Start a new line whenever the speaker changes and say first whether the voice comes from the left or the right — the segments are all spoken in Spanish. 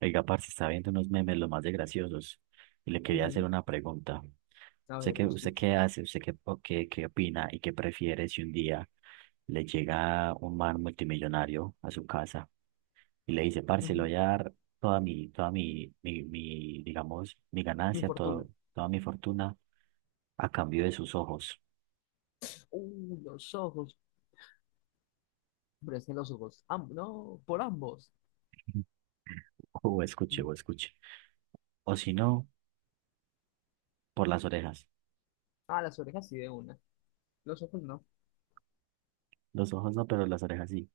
right: Oiga, parce, está viendo unos memes los más de graciosos y le quería hacer
left: Ujú.
right: una pregunta.
left: A
right: ¿Usted
left: ver,
right: qué,
left: me
right: usted
left: escucho.
right: qué hace? ¿Usted qué, o qué, qué opina y qué prefiere si un día le llega un man multimillonario a su casa y le dice, parce, le
left: Ujú.
right: voy a dar toda mi, digamos, mi
left: Mi
right: ganancia,
left: fortuna.
right: toda mi fortuna a cambio de sus ojos?
left: Los ojos. Presten los ojos. No, por ambos.
right: O escuche. O si no, por las orejas.
left: Ah, las orejas sí de una. Los ojos no.
right: Los ojos no, pero las orejas sí.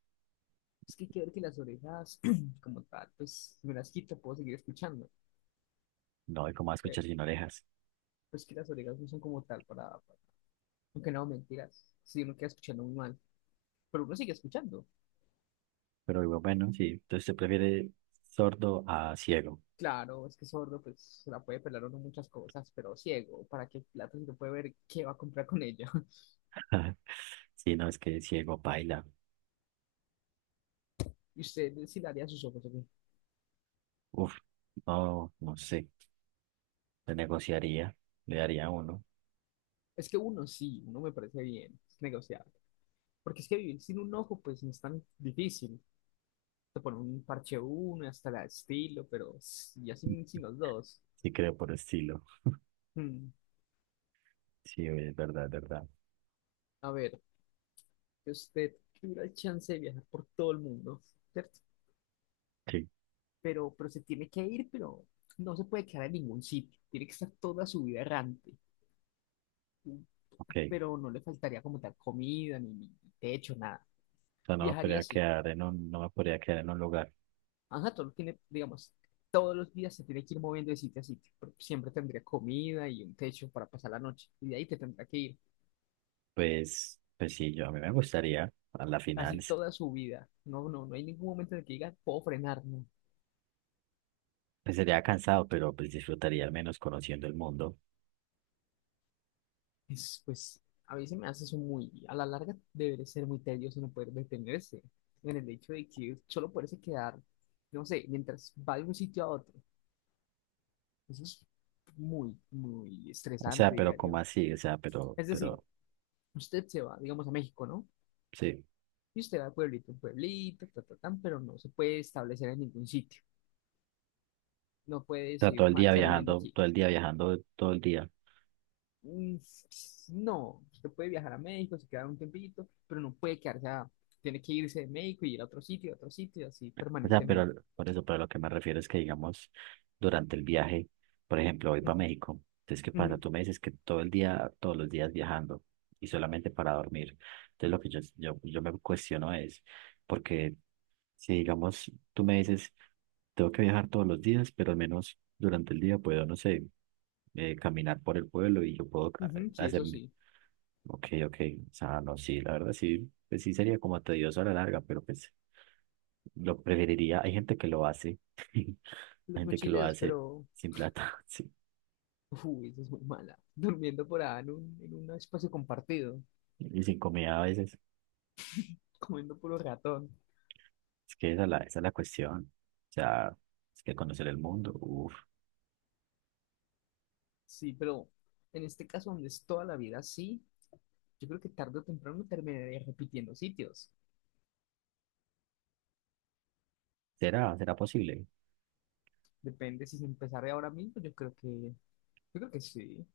left: Es que hay que ver que las orejas, como tal, pues si me las quito, puedo seguir escuchando.
right: No, ¿y cómo va a
left: Pero
right: escuchar sin orejas?
left: pues que las orejas no son como tal para. Aunque no, mentiras. Si uno queda escuchando muy mal. Pero uno sigue escuchando.
right: Pero digo, bueno, sí, entonces se prefiere sordo a ciego.
left: Claro, es que sordo, pues se la puede pelar uno muchas cosas, pero ciego, ¿para qué plata si no puede ver qué va a comprar con ella?
right: Si no, es que ciego baila.
left: ¿Y usted si le haría sus ojos? ¿Ok?
right: Uf, no, no sé. Se negociaría, le daría uno.
left: Es que uno sí, uno me parece bien, es negociable. Porque es que vivir sin un ojo, pues no es tan difícil. Te ponen un parche uno, hasta la estilo, pero ya sin, sin los dos.
right: Sí, creo por estilo.
left: Hmm,
right: Sí, es verdad, es verdad.
left: A ver, que usted tuviera el chance de viajar por todo el mundo, ¿cierto?
right: Sí,
left: Pero se tiene que ir, pero no se puede quedar en ningún sitio. Tiene que estar toda su vida errante.
right: ok. O
left: Pero no le faltaría como tal comida, ni techo, nada.
right: sea, no me
left: Viajaría
right: podría
left: así.
right: quedar en un, no me podría quedar en un lugar.
left: Ajá, todo tiene, digamos, todos los días se tiene que ir moviendo de sitio a sitio, pero siempre tendría comida y un techo para pasar la noche, y de ahí te tendrá que ir
right: Pues, pues sí, yo a mí me gustaría, a la final,
left: casi toda su vida. No, no, no hay ningún momento en el que digas, puedo frenar, no.
right: pues sería cansado, pero pues disfrutaría al menos conociendo el mundo.
left: Es, pues, a veces me hace eso muy, a la larga debe ser muy tedioso no poder detenerse, en el hecho de que solo poderse quedar, no sé, mientras va de un sitio a otro. Eso es muy, muy
right: O sea,
left: estresante,
right: pero
left: diría
right: como
left: yo.
right: así, o sea, pero,
left: Es decir,
right: pero,
left: usted se va, digamos, a México, ¿no?
right: sí.
left: Y usted va de pueblito en pueblito, tan, pero no se puede establecer en ningún sitio. No puede
right: O sea, todo
left: decir, me
right: el
left: voy a
right: día
left: quedar viviendo
right: viajando,
left: aquí.
right: todo el día viajando, todo el día.
left: Mm. No, usted puede viajar a México, se queda un tiempito, pero no puede Tiene que irse de México y ir a otro sitio, y así
right: O sea,
left: permanentemente.
right: pero por eso, pero lo que me refiero es que, digamos, durante el viaje, por ejemplo, voy para
left: Ujú,
right: México. Entonces, ¿qué pasa?
left: ujú,
right: Tú me dices que todo el día, todos los días viajando y solamente para dormir. Entonces, lo que yo me cuestiono es, porque si, digamos, tú me dices, tengo que viajar todos los días, pero al menos durante el día puedo, no sé, caminar por el pueblo y yo puedo
left: ujú. Sí,
right: hacer.
left: eso sí.
right: Ok, ok. O sea, no, sí, la verdad sí, pues sí sería como tedioso a la larga, pero pues lo preferiría. Hay gente que lo hace, hay
left: Los
right: gente que lo
left: mochileros,
right: hace
left: pero...
right: sin plata, sí,
left: Uy, eso es muy mala. Durmiendo por ahí en un espacio compartido,
right: y sin comida a veces.
left: comiendo puro ratón.
right: Es que esa es la cuestión. O sea, es que conocer el mundo, uff,
left: Sí, pero en este caso donde es toda la vida así, yo creo que tarde o temprano terminaría repitiendo sitios.
right: será posible,
left: Depende si se empezara ahora mismo, yo creo que sí.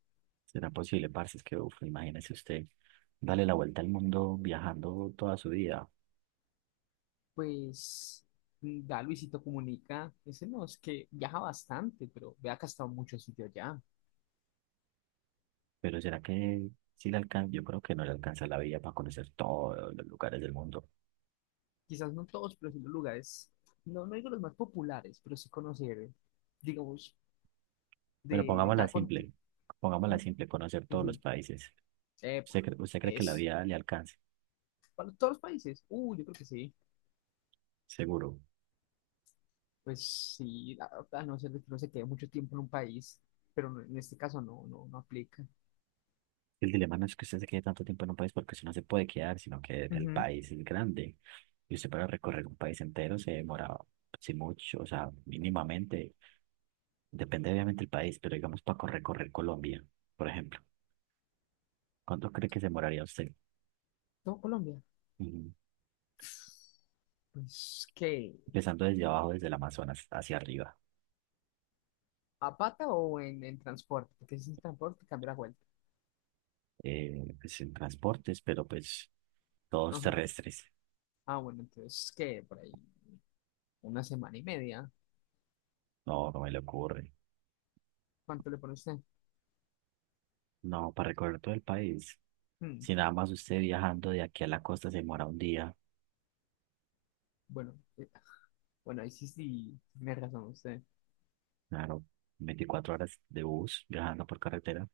right: será posible, parce, es que uff, imagínese usted, darle la vuelta al mundo viajando toda su vida,
left: Pues mm, da Luisito Comunica, ese no, es que viaja bastante, pero vea que ha estado en muchos sitios ya.
right: pero será que sí le alcanza, yo creo que no le alcanza la vida para conocer todos los lugares del mundo.
left: Quizás no todos, pero sí los lugares, no, no digo los más populares, pero sí conocer, digamos,
right: Bueno,
left: de, de
right: pongámosla
left: cada continente.
right: simple. Pongámosla simple, conocer todos los países.
left: Epa,
right: ¿Usted cree que la
left: es
right: vida le alcance?
left: para todos los países. Yo creo que sí.
right: Seguro.
left: Pues sí, la verdad, a no ser de que uno se quede mucho tiempo en un país, pero en este caso no, no, no aplica.
right: El dilema no es que usted se quede tanto tiempo en un país porque usted no se puede quedar, sino que el
left: Ujú.
right: país es grande. Y usted para recorrer un país entero se demora, si mucho, o sea, mínimamente. Depende obviamente del país, pero digamos para recorrer Colombia, por ejemplo. ¿Cuánto cree que se demoraría usted?
left: ¿Todo Colombia?
right: Ujú.
left: Pues, ¿qué?
right: Empezando desde abajo, desde el Amazonas hacia arriba.
left: ¿A pata o en transporte? Porque si es en transporte, cambia la vuelta.
right: Pues en transportes, pero pues todos
left: Ajá.
right: terrestres.
left: Ah, bueno, entonces, ¿qué? Por ahí, una semana y media.
right: No, no me le ocurre.
left: ¿Cuánto le pone usted?
right: No, para recorrer todo el país.
left: Hmm,
right: Si nada más usted viajando de aquí a la costa se demora un día,
left: Bueno, bueno, ahí sí, sí, tiene razón usted.
right: claro, 24 horas de bus viajando por carretera,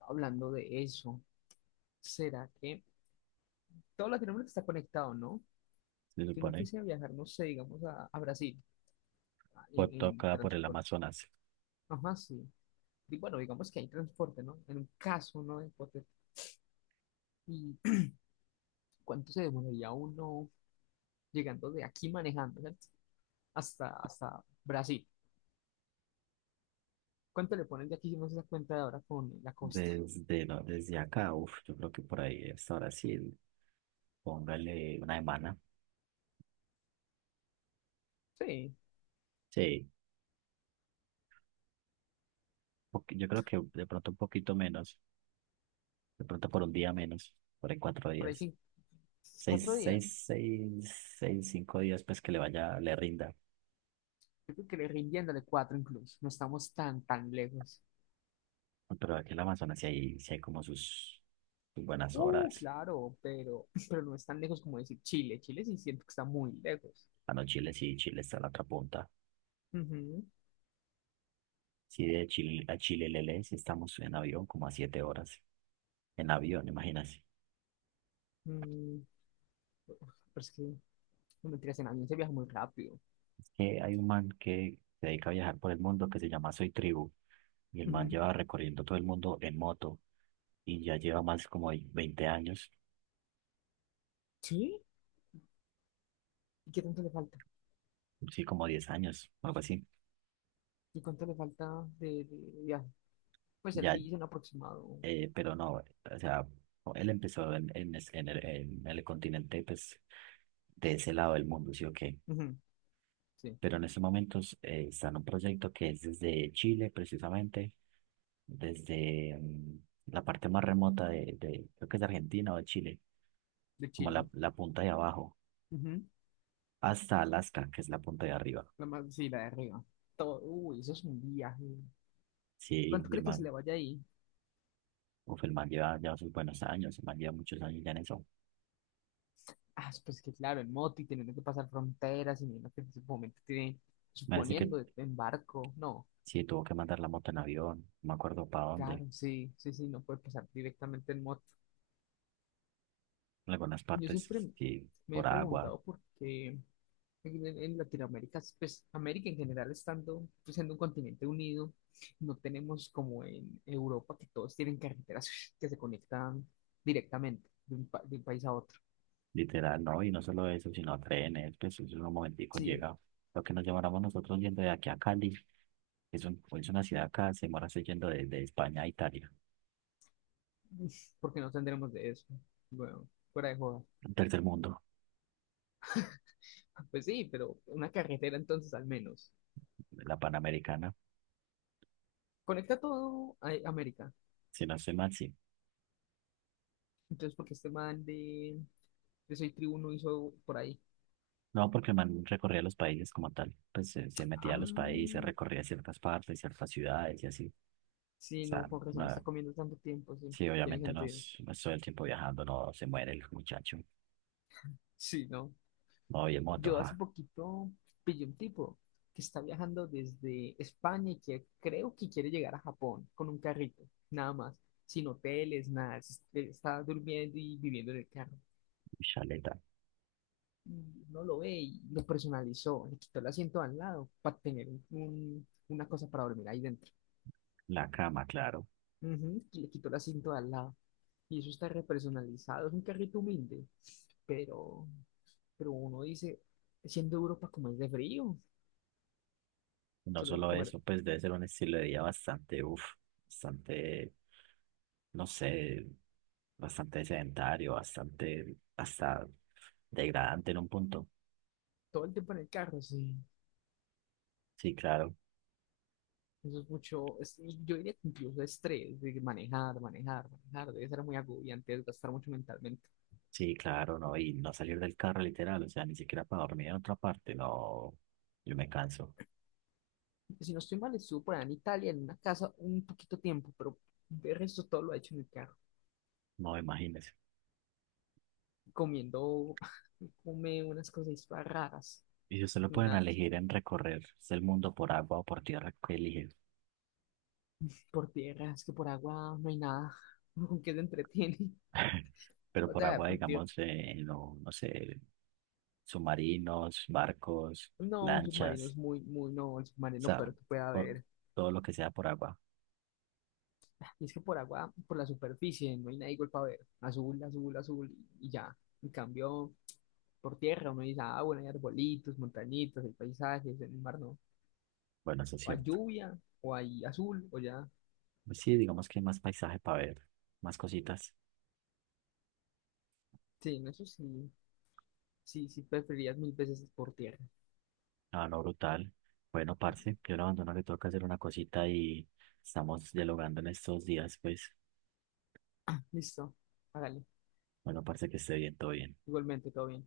left: Hablando de eso, ¿será que todo Latinoamérica está conectado, no?
right: se
left: Si uno
right: supone,
left: fuese a viajar, no sé, digamos, a Brasil,
right: por todo
left: en
right: acá por el
left: transporte.
right: Amazonas.
left: Ajá, sí. Y bueno, digamos que hay transporte, ¿no? En un caso, ¿no? Hipotético. ¿Y cuánto se demoraría uno llegando de aquí manejando, ¿cierto? Hasta, hasta Brasil. ¿Cuánto le ponen de aquí si no se da cuenta de ahora con la costa?
right: Desde, no, desde acá, uff, yo creo que por ahí hasta Brasil, póngale una semana.
left: Sí,
right: Sí, yo creo que de pronto un poquito menos, de pronto por un día menos, por ahí cuatro
left: por ahí
right: días.
left: sí, cuatro
right: Seis,
left: días.
right: seis, seis, seis, 5 días, pues que le vaya, le rinda.
left: Yo creo que le rindiéndole cuatro incluso. No estamos tan, tan lejos.
right: Pero aquí en la Amazonas sí hay como sus, sus buenas horas.
left: Claro, pero, pero no es tan lejos como decir Chile. Chile sí siento que está muy lejos.
right: Ah, no, Chile sí, Chile está en la otra punta.
left: Ujú.
right: Sí, de Chile a Chile Lele sí estamos en avión como a 7 horas. En avión, imagínate.
left: Mm, pero es que, no mentiras, en avión se viaja muy rápido.
right: Es que hay un man que se dedica a viajar por el mundo que se llama Soy Tribu. Y el man
left: Ujú.
right: lleva recorriendo todo el mundo en moto. Y ya lleva más como de 20 años.
left: ¿Sí? ¿Y qué tanto le falta?
right: Sí, como 10 años, algo así.
left: ¿Y cuánto le falta de viaje? Pues él
right: Ya,
left: dice un aproximado.
right: pero no, o sea, él empezó en el continente, pues, de ese lado del mundo, ¿sí o qué?
left: Ujú, sí,
right: Pero en estos momentos está en un proyecto que es desde Chile, precisamente, desde la parte más remota de creo que es de Argentina o de Chile,
left: de
right: como la,
left: Chile.
right: la punta de abajo,
left: Ujú,
right: hasta Alaska, que es la punta de arriba.
left: la más, sí, la de arriba. Todo, uy, eso es un viaje.
right: Sí,
left: ¿Cuánto
right: mi
left: cree que se
right: hermano,
left: le vaya ahí?
right: uf, el man lleva ya sus buenos años, el man lleva muchos años ya en eso.
left: Ah, pues que claro, en moto y teniendo que pasar fronteras y viendo que en ese momento tiene,
right: Me parece que
left: suponiendo, en barco. No,
right: sí tuvo que mandar la moto en avión, no me acuerdo para dónde,
left: claro, sí, sí, sí, no puede pasar directamente en moto.
right: en algunas
left: Yo
right: partes
left: siempre
right: sí,
left: me he
right: por agua,
left: preguntado por qué. Latinoamérica, pues América en general estando, pues, siendo un continente unido, no tenemos como en Europa que todos tienen carreteras que se conectan directamente de de un país a otro.
right: literal, ¿no? Y no solo eso, sino trenes, pues eso en un momentico
left: Sí,
right: llega lo que nos lleváramos nosotros yendo de aquí a Cali. Es, un- es una ciudad acá, se demora yendo de España a Italia,
left: porque no tendremos de eso. Bueno, fuera de joda.
right: un tercer mundo,
left: Pues sí, pero una carretera entonces al menos.
right: la Panamericana,
left: Conecta todo a América.
right: si no estoy mal, sí.
left: Entonces, porque este man de Soy Tribuno hizo por ahí.
right: No, porque el man recorría los países como tal, pues se metía a los países,
left: Ah,
right: recorría ciertas partes, ciertas ciudades y así. O
left: sí, no,
right: sea,
left: con razón, está
right: no,
left: comiendo tanto tiempo, sí,
right: sí,
left: tiene
right: obviamente no,
left: sentido.
right: es- no es todo el tiempo viajando, no se muere el muchacho.
left: Sí, no.
right: No, voy en moto,
left: Yo hace
right: ja,
left: poquito pillé un tipo que está viajando desde España y que creo que quiere llegar a Japón con un carrito, nada más, sin hoteles, nada, está durmiendo y viviendo en el carro.
right: chaleta,
left: Y uno lo ve y lo personalizó, le quitó el asiento al lado para tener una cosa para dormir ahí dentro.
right: la cama, claro.
left: Ujú, y le quitó el asiento al lado. Y eso está repersonalizado, es un carrito humilde, pero, pero uno dice, siendo Europa como es de frío,
right: No
left: se lo deben
right: solo
left: comer
right: eso, pues debe ser un estilo de vida bastante, uff, bastante no sé, bastante sedentario, bastante, hasta degradante en un punto.
left: todo el tiempo en el carro, sí.
right: Sí, claro,
left: Eso es mucho, yo diría que incluso estrés, de manejar, manejar, manejar, debe ser muy agobiante, desgastar mucho mentalmente.
right: sí, claro, no, y no salir del carro literal, o sea, ni siquiera para dormir en otra parte, no, yo me canso,
left: Si no estoy mal, estuvo por allá en Italia, en una casa, un poquito tiempo, pero de resto todo lo ha hecho en el carro,
right: no, imagínese.
left: comiendo, come unas cosas raras,
right: Y si usted lo pueden
left: una,
right: elegir en recorrer el mundo por agua o por tierra, ¿qué elige?
left: por tierra, es que por agua no hay nada, uno con qué se entretiene,
right: Pero
left: o
right: por
left: sea,
right: agua,
left: por tierra,
right: digamos, no, no sé, submarinos, barcos,
left: no, un submarino
right: lanchas,
left: es muy, muy, no, el
right: o
left: submarino,
right: sea,
left: pero que puede
right: por-
left: haber.
right: todo lo que sea por agua.
left: Y es que por agua, por la superficie, no hay nada igual para ver. Azul, azul, azul, y ya. En cambio, por tierra uno dice, ah, bueno, hay arbolitos, montañitas, hay paisajes, en el mar no.
right: Bueno, eso es
left: O hay
right: cierto.
left: lluvia, o hay azul, o ya.
right: Pues sí, digamos que hay más paisaje para ver, más cositas.
left: Sí, en eso sí, sí, sí preferirías mil veces por tierra.
right: Ah, no, brutal. Bueno, parce, yo lo abandono, le toca hacer una cosita y estamos dialogando en estos días, pues.
left: Listo, hágale.
right: Bueno, parce, que esté bien, todo bien.
left: Igualmente, todo bien.